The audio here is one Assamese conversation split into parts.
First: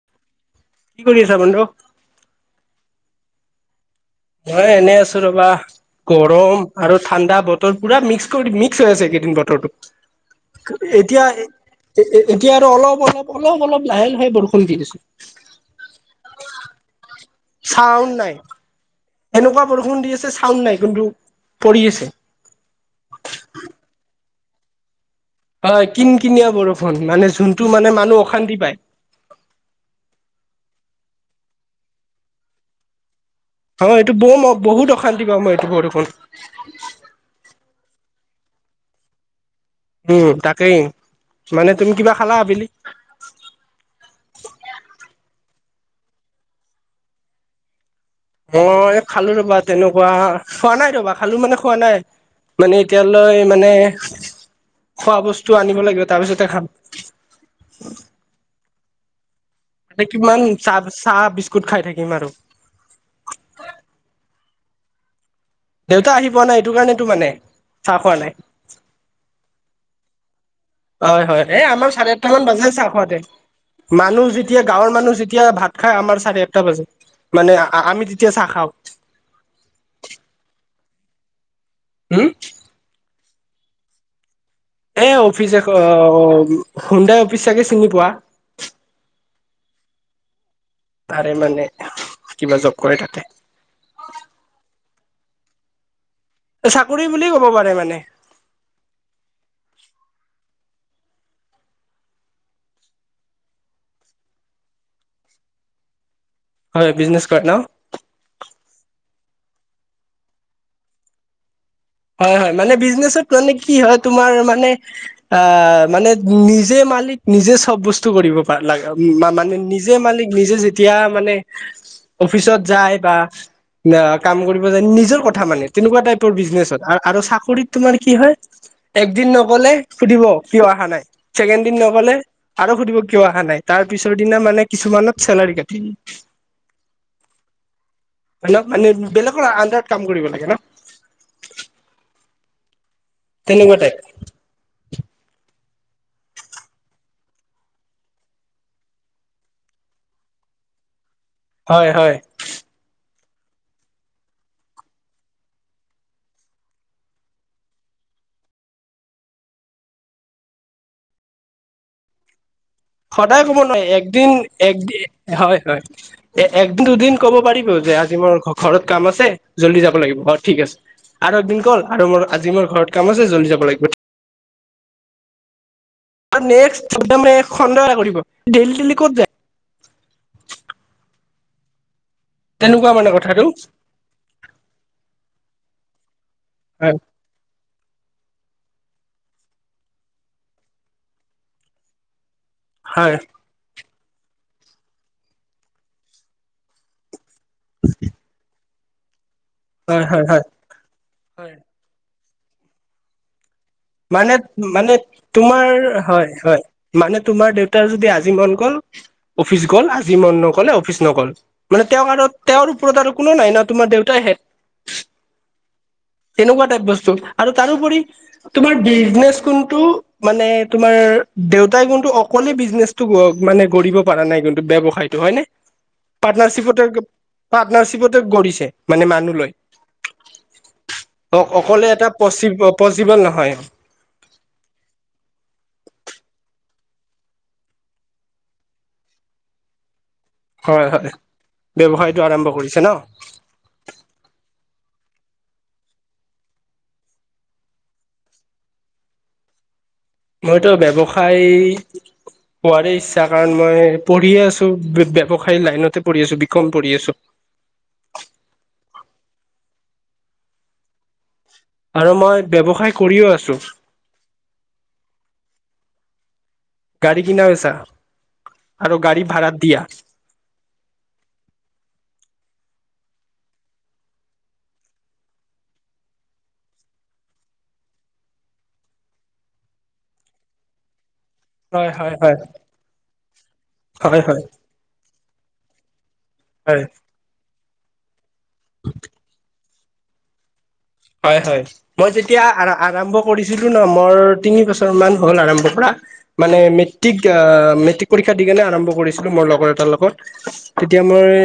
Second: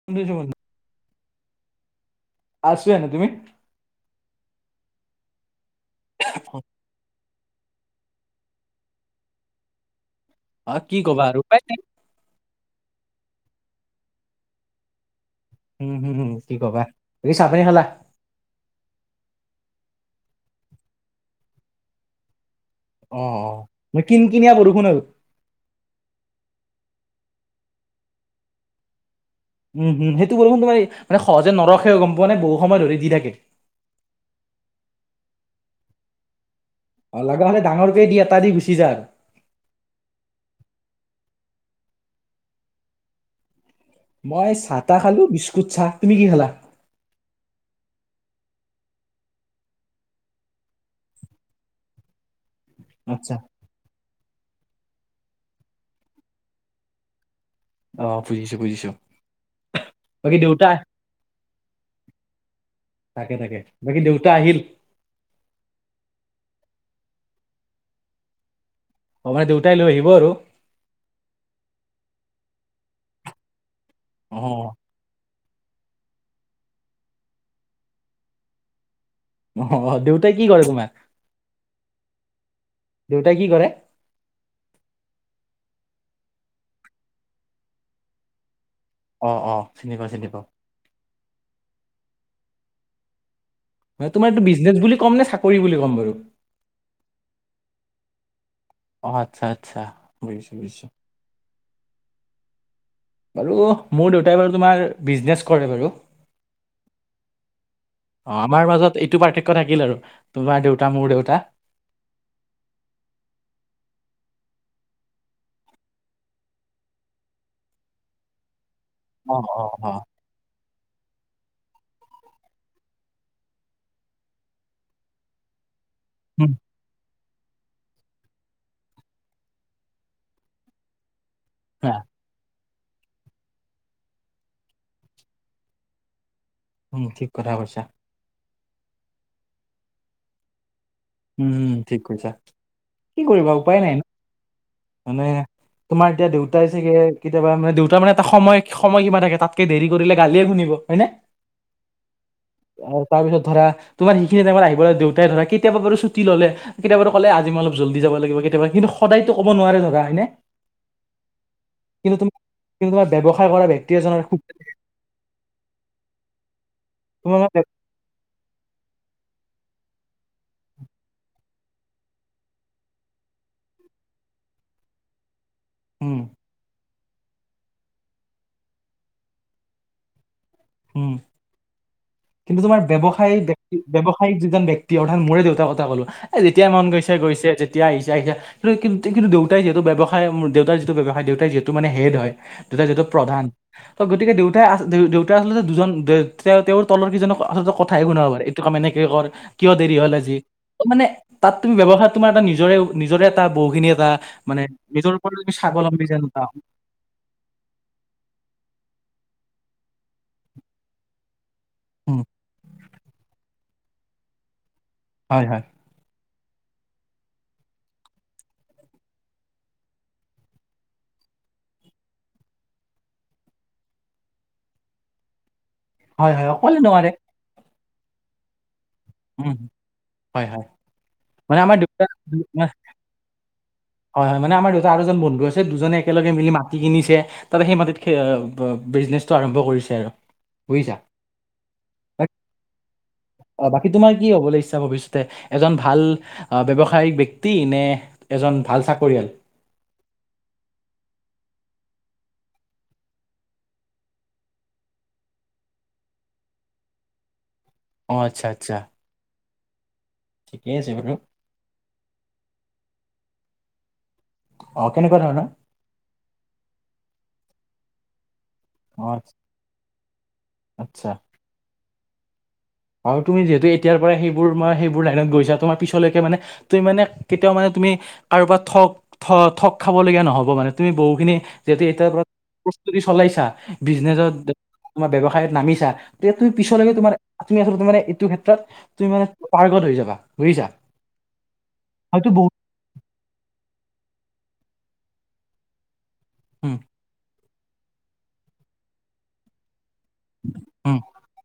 [inaudible] কি কৰি আছা বন্ধু? আছো এনেই। তুমি? মই এনেই আছো ৰবা। গৰম আৰু ঠাণ্ডা বতৰ পুৰা মিক্স কৰি, মিক্স হৈ আছে এইকেইদিন বতৰটো। অ কি এতিয়া ক'বা আৰু উপায় নাই। এতিয়া, আৰু অলপ-অলপ, অলপ-অলপ, লাহে-লাহে, বৰষুণ দি দিছো। উম-হুম, হ, কি ক'বা? বাকী চাহ পানী খালা? চাউণ্ড নাই, এনেকুৱা বৰষুণ দি আছে। চাউণ্ড নাই, কিন্তু পৰি আছে। অ', অ', কিন-কিনীয়া বৰষুণ, আৰু। হয়, কিন-কিনিয়া বৰষুণ, মানে, যোনটো, মানে, মানুহ, অশান্তি পায়। উম, সেইটো বৰষুণ, তোমাৰ, মানে, সহজে নৰখে, গম পোৱা নে, বহু সময় ধৰি, দি থাকে। অ', এইটো, বম, বহুত, অশান্তি পাওঁ মই, এইটো বৰষুণ। অ', লাগা হ'লে, ডাঙৰকে, দি, এটা দি, গুচি যা, আৰ। উম, তাকেই, মানে, তুমি, কিবা খালা, আবেলি? মই, চাহ-তাহ খালো, বিস্কুট, চাহ। তুমি, কি খালা? মই খালো ৰ'বা, তেনেকুৱা খোৱা নাই, ৰ'বা খালো, মানে, খোৱা নাই। মানে, আচ্ছা এতিয়ালৈ, মানে, খোৱা বস্তু আনিব লাগিব। তাৰপিছতে, খাম। অ', বুজিছো, বুজিছো। [unintelligible] বাকী কিমান, দেউতা চাহ, চাহ-বিস্কুট খাই থাকিম, আৰু। তাকে, তাকে, বাকী। দেউতা আহিল। দেউতা আহি পোৱা নাই, এইটো কাৰণেতো, মানে, চাহ খোৱা নাই। অ', মানে, দেউতাই লৈ আহিব, আৰু। হয়, হয়। এ, আমাৰ চাৰে আঠটা মান বাজেই, চাহ খাওঁতে। মানুহ, অ যেতিয়া, গাঁৱৰ মানুহ, যেতিয়া, ভাত খাই, আমাৰ, চাৰে আঠটা বাজে, মানে, আমি, তেতিয়া, চাহ খাওঁ। অ', অ'। দেউতাই, কি কৰে, তোমাৰ? হঁম। দেউতাই, কি কৰে? এ, অফিচে। অ', হুণ্ডাই অফিচ, চাগে, চিনি পোৱা? অ', অ', চিনি পাওঁ, চিনি পাওঁ। তাৰে, মানে, কিবা জব কৰে, তাতে। [unintelligible] তোমাৰ, এইটো, বিজনেছ বুলি কম নে, চাকৰি বুলি ক'ম বাৰু? চাকৰি বুলি ক'ব পাৰে, মানে। অ', আচ্ছা, আচ্ছা। বুজিছো, বুজিছো। বাৰু, মোৰ দেউতাই, বাৰু, তোমাৰ, বিজনেছ কৰে, বাৰু। হয়, বিজনেছ কৰে, ন। অ', আমাৰ মাজত, এইটো পাৰ্থক্য থাকিল, আৰু, তোমাৰ দেউতা, মোৰ দেউতা। হয়, হয়। মানে, বিজনেছত, মানে, কি হয়, তোমাৰ, মানে। আহ, মানে, নিজে মালিক, নিজে, চব বস্তু কৰিব, [unintelligible] অ', মানে, অ', নিজে অ'। মালিক, নিজে, যেতিয়া, মানে অফিচত যায়, বা, কাম কৰিব যায়, নিজৰ কথা, মানে, তেনেকুৱা টাইপৰ, উম, বিজনেছত। আৰু, চাকৰিত, তোমাৰ, কি হয়। একদিন নগ'লে, সুধিব, কিয় অহা নাই। চেকেণ্ড দিন, হা, নগ'লে আৰু, সুধিব, কিয় অহা নাই। তাৰ পিছৰ দিনা, মানে, কিছুমানত, চেলাৰী কাটি উম, ঠিক কথা কৈছা। [unintelligible] মানে, বেলেগৰ আণ্ডাৰত, কাম কৰিব লাগে, ন। উম, ঠিক কৈছা। কি কৰিবা, তেনেকুৱা উপায় নাই, টাইপ ন, মানে। তোমাৰ, এতিয়া, দেউতাই, চাগে, কেতিয়াবা, মানে, দেউতা, মানে, এটা সময় সময় সীমা থাকে, তাতকে, দেৰি কৰিলে, গালিয়ে শুনিব, হয়, নে। হয়, হয়। আৰু, তাৰ পিছত, ধৰা, তোমাৰ, সিখিনি টাইমত আহিবলৈ, দেউতাই, ধৰা, কেতিয়াবা, বাৰ ছুটি ল'লে, কেতিয়াবা, ক'লে, আজি, মই, অলপ, জল্দি যাবা লাগিব। কেতিয়াবা, কিন্তু, সদায়তো, ক'ব নোৱাৰে, ধৰা, হয়, নে। [inaudible] কিন্ত, তুমি সদায়, ক'ব নোৱাৰি। একদিন, এক হয়, হয়। এ, একদিন, দুদিন, ক'ব তোমাৰ মানে পাৰিব যে, আজি, মোৰ ঘৰত কাম আছে, জল্দি যাব লাগিব। অ', ঠিক আছে। আৰু, এদিন, [unintelligible] আৰু, মোৰ, আজি, মোৰ ঘৰত কাম আছে, জল্দি যাব লাগিব। উম [unintelligible] হুম কিন্তু তোমাৰ তেনেকুৱা মানে ব্যৱসায়ী কথাটো ব্যক্তি ব্যৱসায়িক যিজন ব ব্যক্তি অৰ্থাৎ মোৰে দেউতাৰ কথা কলো এ যেতিয়া মন হয় গৈছে গৈছে তেতিয়া আহিছে আহিা কি কিন্তুউতাই যিহেতু্ৱসায় দেউতাৰ যিটো ব্যৱসায় দেউতাই যিহেতু মানে হেড হয় দেউতাই যিহেত হয় প্ৰধান ত গতিকে দেউতাই আ দেউতাই আচলতে দুজন তেওঁ তেওঁৰ তলৰ কেইজনক আচলতে কথাই গুনাাবাৰে এইটো কাম এনেকে কৰ কিয় দেৰি হয় হ'ল হয় আজি হয় ত মানে হয় তাত তুমি ব্যয়ৱসাৰ তোমাৰ এটা নিজৰে নিজৰে এটা বহুখিনি এটা মানে মানে নিজৰ ওপৰত তুমি তোমাৰ স্বাৱলম্বী যেন হয় এটা হয় মানে তোমাৰ দেউতাৰ যদি আজি মন গ'ল অফিচ গ'ল আজি মন নক'লে অফিচ নগ'ল মানে তেওঁ উম, আৰু তেওঁৰ ওপৰত আৰু কোনো নাই ন তোমাৰ দেউতাই হেঁত হয় হয় তেনেকুৱা টাইপ বস্তু আৰু তাৰোপৰি তোমাৰ বিজনে কোনটো মানে তোমাৰ দেউতাই কোনটো অকলে বিজনে মানে কৰিব পৰা নাই কিন্তু ব্যৱসায়তটো হয় নাই হয়, হয়, অকলে পাৰ্টনাৰশ্বিপতে নোৱাৰে। পাৰ্টনাৰশ্বিপতে গ়ছে মানে মানুহ লৈ উম, হয়, হয়, অ মানে আমাৰ অকলে দেউতা এটা পচ দু- পচিবল নহয় হয় হয় মানে আমাৰ দেউতা দুজন বন্ধু আছে দুজনে একেলগে মিলি মাটি কিনিছে তাতে সেই মাটিত বিজনেচটো আৰম্ভ কৰিছে আৰু হয় বুজিছা? হয় ব্য্ৱসায়টো আৰম্ভ কৰিছে ন স তুমাৰ কি হবলৈ ইচ্ছা ভৱিষ্যতে এজন ভাল অহ ব্যৱসায়িক ব্যক্তি নে এজন ভাল চাকৰিয়াল মইতো ব্যৱসায় হোৱাৰ ইচ্ছা কাৰণ মই পঢ়িয়ে আছো ব্যয়ৱসায়ী লাইনতে পঢ়ি আছো বি কম পঢ়ি আছো অঁ আচ্ছা আচ্ছা ঠিকে আছে বাৰু আৰু মই ব্যৱসায় কৰিও আছো অ কেনেকুৱা ধৰ ন গাড়ী কিনা হৈছা আৰু অ', গাড়ী ভাড়াত দিয়া আচ্ছা আৰু তুমি যিহেতু এতিাৰ পৰা সেইবোৰ মই সেইোৰ লাইত গৈছা তোাৰিছলৈকে মানে তুমি মানে কেতিয়াও মানে তুমি কাৰোবাত থক থ ঠগ খাবলগীয়া নহব মানে তুমি বহুখিনি যিহেতু হয় এতিাৰ হয় পৰা হয় প্ৰস্তুতি চলাইছা হয় বিজনেচত হয় ব্য্ৱসায়ত নামিছা তেতিয়া তুমি হয় পিছলৈকে তোমাৰ তুমি আচলতে মানে এইটো ক্ষেত্ৰত তুমি মান পাৰ্ত হৈ যাবাুিছা হয় হয় মই যেতিয়া আৰম্ভ কৰিছিলো ন মোৰ তিনি বছৰ মান হ'ল আৰম্ভ পৰা মানে উম মেট্ৰিক মেট্ৰিক পৰীক্ষা দি কাৰনেে আৰম্ভ কৰিছিলোঁ মোৰ লগৰ এটাৰ লগত উম তেতিয়া মই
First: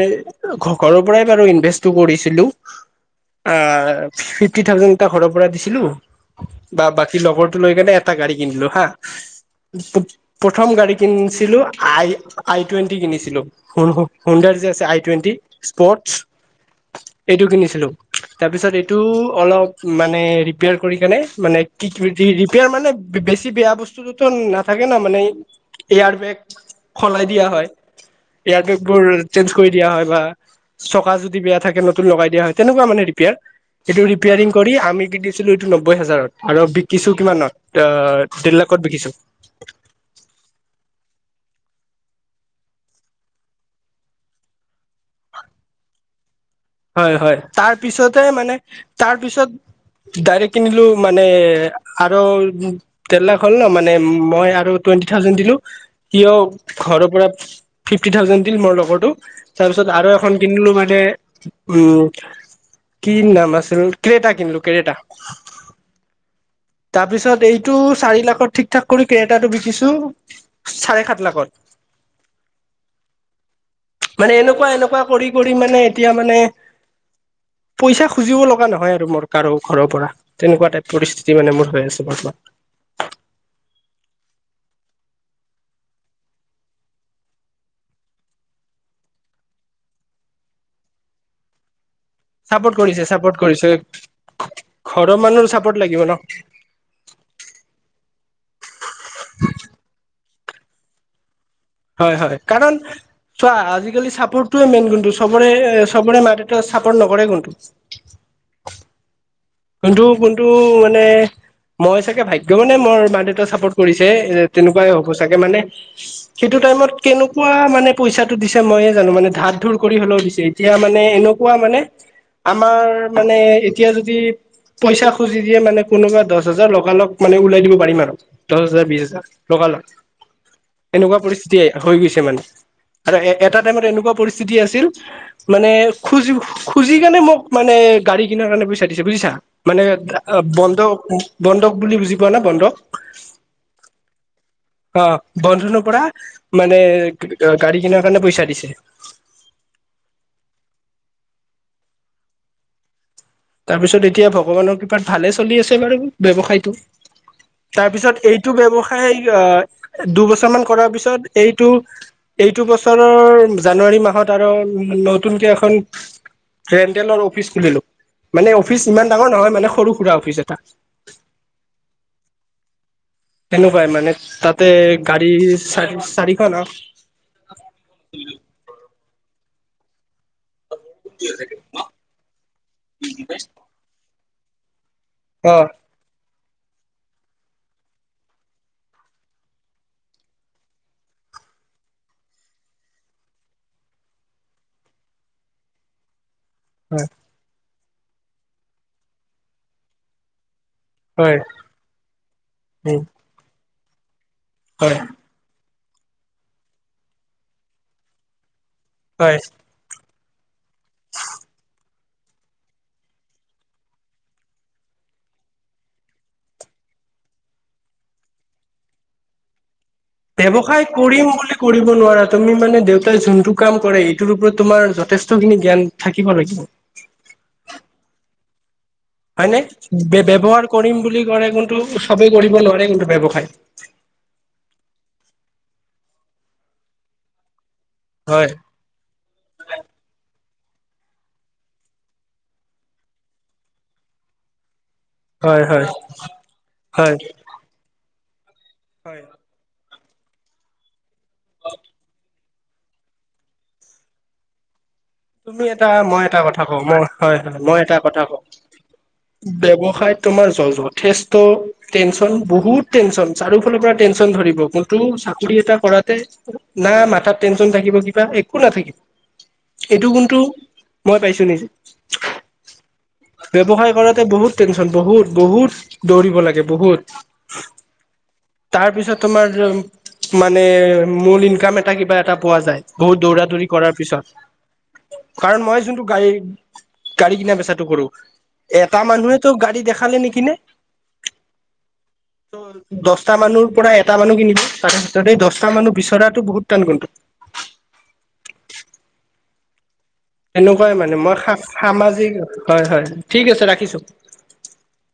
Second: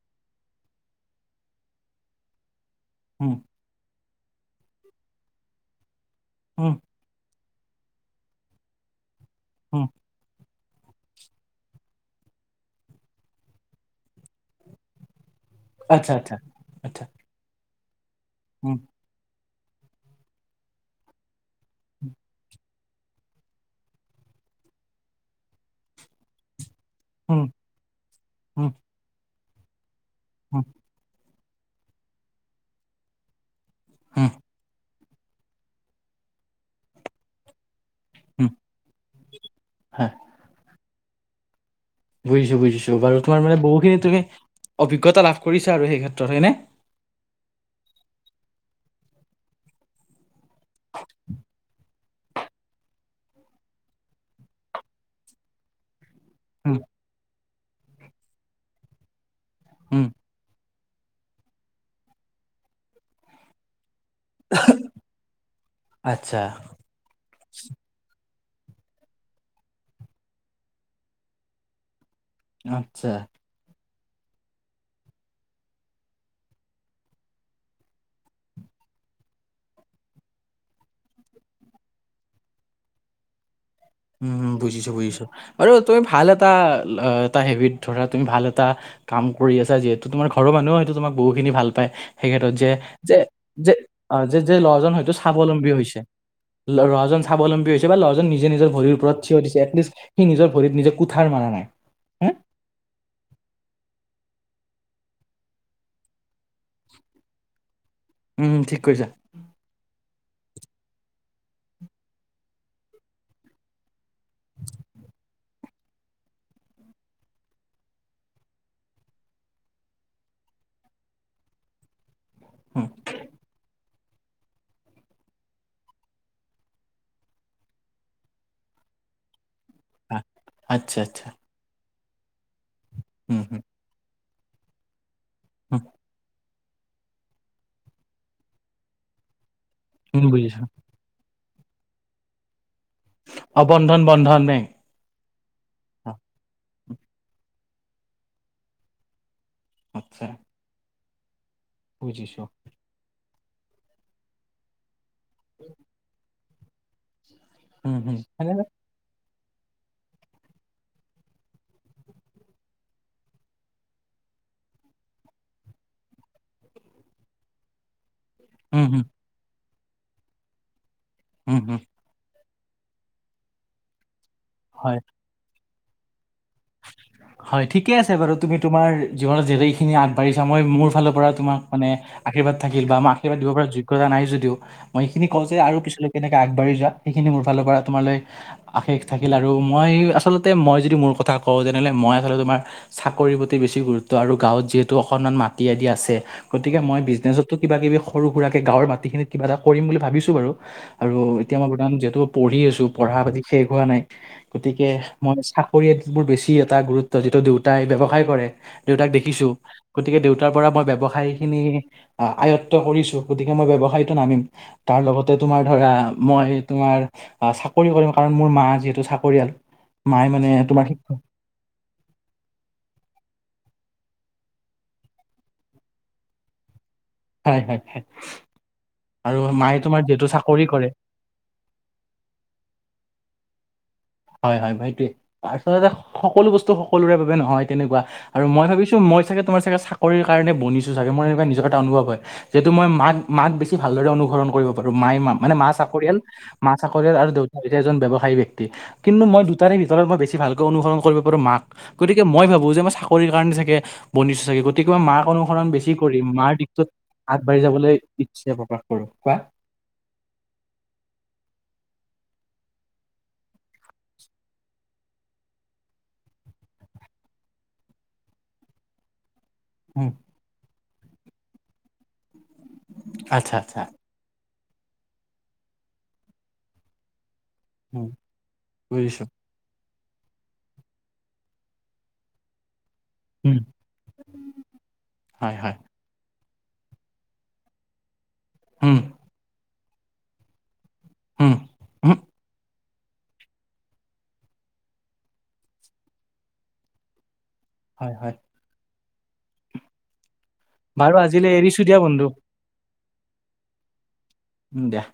ঘৰৰ পৰাই বাৰু ইনভেষ্টটো কৰিছিলো হম ফিফটি থাজে এ ঘৰৰ পৰা দিছিলো উম বা ব স লগৰটো লৈ কেনে এটা গাড়ী কিনিলো হা উম প্ৰথম গাড়ী কিনিছিলো আই আই টুৱেণ্টি কিনিছিলো হুন্দাৰ যে আছে আই টুৱেণ্টি স্পৰ্টচ আচ্ছা আচ্ছা আচ্ছা এইটো কিনিছিলো তাৰপিছত উম এই অলপ মানে মানে কিপয়াৰ মানে বেছি বেয়া বস্তু নুত না থাকে ন মান এয়াৰ বেগ সলাই উম দিয়া হয় এয়াৰ বেগ বোৰ চেঞ্জ কৰি দিয়া হয় বা অ চকা যদি বেয়া থাকে নতুন লগাই দিয়া হয় তেনেকুৱা মানে ৰিপেয়াৰ এইেইটো উম ৰিপেয়াৰিং কৰি আমি যদি। ো এইটো নব্বৈ হাজাৰত আৰু বিকিছো কিমানত অ দেেৰ লাখত বিকিছো। হ। বুজিছো বুজিছো বাৰু তোমাৰানে বহুখিনি তুমি অভিজ্ঞতা লাভ কৰিছা সেই ক্ষেত্ৰত হয়নেে? হয় হয় তাৰ পিছতহে মানে তাৰ পিছত ডাইৰেক্ট কিনিলো মানে? আৰু তেৰ লাখ হ'ল ন মানে মই আৰু টুৱেণ্টি থাউজেড দিলো। কিয় উম ঘৰৰ পৰা ফিফটি থাউজেণ্ড দিল মোৰ লগৰো। তাৰপিছত উম, আৰু এখন কিনিলো মানে। উম কি নাম আছিল কৰেটাা কিন্তলো কৰেটাা। আচ্ছা! তাৰ পিছত এইটো চাৰি লাখৰ ঠিক ঠাক কৰি কেৰেটাটো বিকিছো চাৰে সাত লাখত।। [unintelligible] মানে এনেকুৱা এনেকুৱা কৰি কৰি মানে এতিয়া মানে? পইচা খুজিব লগা নহয় আৰু মোৰ কাৰো ঘৰৰ পৰা তেনেকুৱা টাইপ পৰিস্থিতি। যি মানে, মোৰ হৈ আছ বৰ্তমান। উ বুজিছো বুজিছো বাৰু, তুমি ভাল এটা এটা হেবিট ধৰা তুমি ভাল এটা। কাম কৰি আছে যিহেতু তোমাৰ ঘৰ মানুহ হয়েইটো তোমাক বহুখিনি ভাল পায়। সেই ক্ষেত্ৰত যে, চাপৰ্ট কৰিছে যে, চাপৰ্ট কৰিছে যে, যে ল'ৰাজন ঘৰৰ হয়তো মানুহৰ স্বাৱলম্বী চাপৰ্ট হৈছে। লাগিব ন লৰাজন স্বাৱলম্বী হৈছে, বা ল'ৰাজন নিজে নিজৰ। ভৰিৰ ওপৰত থিয় দিছে এটলিষ্ট সি নিজৰ ভৰিত নিজে কোঠাৰ মাৰা নাই। হয়, হে হয়, কাৰণ? চোৱা আজিকালি চাপোৰ্টোৱে মেইন কোনটো চবৰে চবৰে মা দে চাপৰ্ট নকৰে কন্তটো। ঠিক কৈছা। কোনটো কোনটো মানে? মই চাগে, ভাগ্য মানে মোৰ মা দেউতাক চাপোৰ্ট কৰিছে এ তেনেকুৱাই হ'ব চাগে মানে। সেইটো টাইমত কেনেকুৱা মানে পইচাটো দিছে মইয়ে, জানো মানে ধাত ধুৰ কৰি হ'লেও বিচাৰি। এতিয়া মানে, এনেকুৱা মানে আমাৰ উম, মানে এতিয়া যদি। পইচা খুজি দিয়ে মানে কোনোবা দহ হাজাৰ লগালগ মানে ওলাই দিব পাৰিম আৰু। দহ হাজাৰ বিছ হাজাৰ লোকাল লাগ। আ- আচ্ছা, এনেকুৱা আচ্ছা। পৰিস্থিতি হৈ গৈছে মানে, আৰু এ উম, এটা হুম, টাইমত এনেকুৱা পৰিস্থিতি। আছিল মানে হুম, খুজি। খুজি কেনে মোক মানে, গাড়ী কিনাৰ কাৰণে পইচা দিছে বুজিছা মানে উম, বুজিছোঁ। বন্ধ। বন্ডক বুলি বুজি পোৱা নে বণ্ধক। অ', ন্ধন বন্ধন ন অ ', বন্ধনৰ পৰা মানে গাড়ী কিনাৰ কাৰণে পইচা দিছে। আত্ছা! বুজিছো। তাৰ পিছত, এতিয়া ভগৱানৰ কৃপাত ভালে চলি আছে বাৰু ব্যৱসায়টো। তাৰ উম, হুম, পিছত, এইটো সেনেকে- ব্যয়ৱসায় আহ দুবছৰ মান কৰাৰ পিছত এইটো। এইটো বছৰৰ জানুৱাৰী মাহত আৰু নতুনকে এখন। ৰেণ্টেলৰ অফিচ খুলিলো মানে উম, অফিচ হুম, ইমান ডাঙৰ নহয় মানে সৰু সুৰা অফিচ এটা। উম হুম। সেনেকুৱাই মানে তাতে হয়। গাড়ী চাৰি চাৰিখন হয়, ঠিকে আছে বাৰু তুমি তোমাৰ জীৱনত যে খিনি আগবাঢ়িছ মোৰ ফালৰ পৰা তোম মে আশ্ব থিল বা মই আশীৰ্বাদ দিব পৰা য। নাই যদিও মই সেইখিনি কওঁ অ যে আৰু পিছ কেনেকে আগবাঢ়ি যোৱা সেইখিনি মোৰ ফালৰ পৰা তোমাল। আশেষ থাকিল, আৰু মই আচলতে মই যদি মোৰ কথা কওঁ যেনেহলে মই আচলতে তোমাৰ। চাকৰিৰ প্ৰতি বেছি গুৰুত্ব, আৰু গাঁৱত যিহেতু অকনমান মাটি আদি আছে। গতিকে মই বিজনেচতো কিবা কিবি সৰু সুৰাকে গাঁৱৰ মাটিখিনিত কিবা এটা কৰিম বুলি ভাবিছো বাৰু। আৰু হয় হয় এতিয়া মই বৰ্তমান যিহেতু পঢ়ি আছো পঢ়া পাতি শেষ হোৱা নাই গতিকে,। হয় হয় মই চাকৰি মোৰ বেছি এটা গুৰুত্ব, যিটো দেউতাই ব্ৱসায় কৰে দেউতাক হয় দেখিছোঁ। গতিকে দেউতাৰ পৰা মই ব্যৱসায় খিনি আয়ত্ব কৰিছো গতিকে মই ব্যৱসায়টো নামিম,। তাৰ লগতে তোমাৰ ধৰা মই তোমাৰ'। অ, ' ‌ চাকৰি কৰিম কাৰণ মোৰ মা যিহেতু চাকৰিয়াল মায়ে মানে ব্যৱসায় তোমাৰ,। বুলি কৰিব নোৱাৰা, তুমি মানে দেউতাই যোনটো কাম কৰে সটোৰ ওপৰত তোমাৰ যে'। খিনি জ্ঞান থাকিব লাগিব,। হয়, ‌হয়, হয় আৰু হয় মায়ে তোমাৰ ন, যিহেতু চাকৰি ব্যৱহাৰ কৰে কৰিম বুলি কলে কিন্তু চবেই কৰিব নোৱাৰে কিন্তু ব্যৱসায়,। হয়, হয় ভাইটোৱে তাৰলতে সকলো বস্তু সকলোৰে বাবে নহয় তেনেকুৱা,। আৰু হয় মই ভাবিছো মই চাগে, তোমাৰ চাগে কৰি কাৰণে বনিছোঁছাগে, মোৰ এনেকে নিজৰ এটা অনুভ হয়। যিহেতু মই মাত বেছি ভালদৰে অনুসৰণ কৰিব মাই মা মানে হয় মা হয় চাকৰিয়াল, মা চাকৰিয়াল হয় আৰু দেউতা হৈছে এজন ব্যৱসায়ী ব্যক্তি হয় কিন্তু মই দুটাৰে ভিতৰত মই বেছি ভালকৈ অনুসৰণ কৰিব পাৰো মাক, গতিকে মই ভাবো যে মই কাৰণে চাগে বনিচো চাগে। গতিকো মই মাক তুমি অনুসৰণ এটা বেছি কৰি মই এটা মাৰ কথা কওঁ, দিশটোত মই হয়-হয় আগবাঢ়ি মই যাবলৈ এটা কথা কওঁ ইচ্ছা প্ৰকাশ কৰোঁ কোৱা ব্যৱসায়ত তোমাৰ য যথেষ্ট টেনচন বহুত টেনচন চাৰিও ফালৰ পৰা টেনচন ধৰিব। কিন্তু চাকৰি এটা কৰাতে না, মাথাত টেনশন থাকিব, কিবা একো নাথাকিব। উম এইটো কোনটো মই পাইছো নিজে, আচ্ছা আচ্ছা ব্যৱসায় কৰাত বহুত টেনচন বহুত-বহুত দৌৰিব লাগে বহুত। উম তাৰপিছত বুজিছো তোমাৰ মানে, মূল ইনকাম এটা কিবা এটা পোৱা যায়, বহুত দৌৰা উম দৌৰি কৰাৰ পিছত। হয় কাৰণ হয় মই যোনটো গাড়ী গাড়ী কিনা বেচাটো কৰো, উম এটা মানুহে তো গাড়ী দেখালে নিকিনে। উম। দছটা মানুহ পৰা এটা মানুহ কিনিব, তাৰে ভিতৰত এই দছটা মানুহ বিচৰাটোো বহুত টান কিন্ত। হয়, হয়। এনেকুৱাই মান, বাৰু মই আজিলৈ এৰিছো দিয়া বন্ধু সামাজিক হয়, হয় ঠিক আছে ৰাখিছোঁ। দিয়া।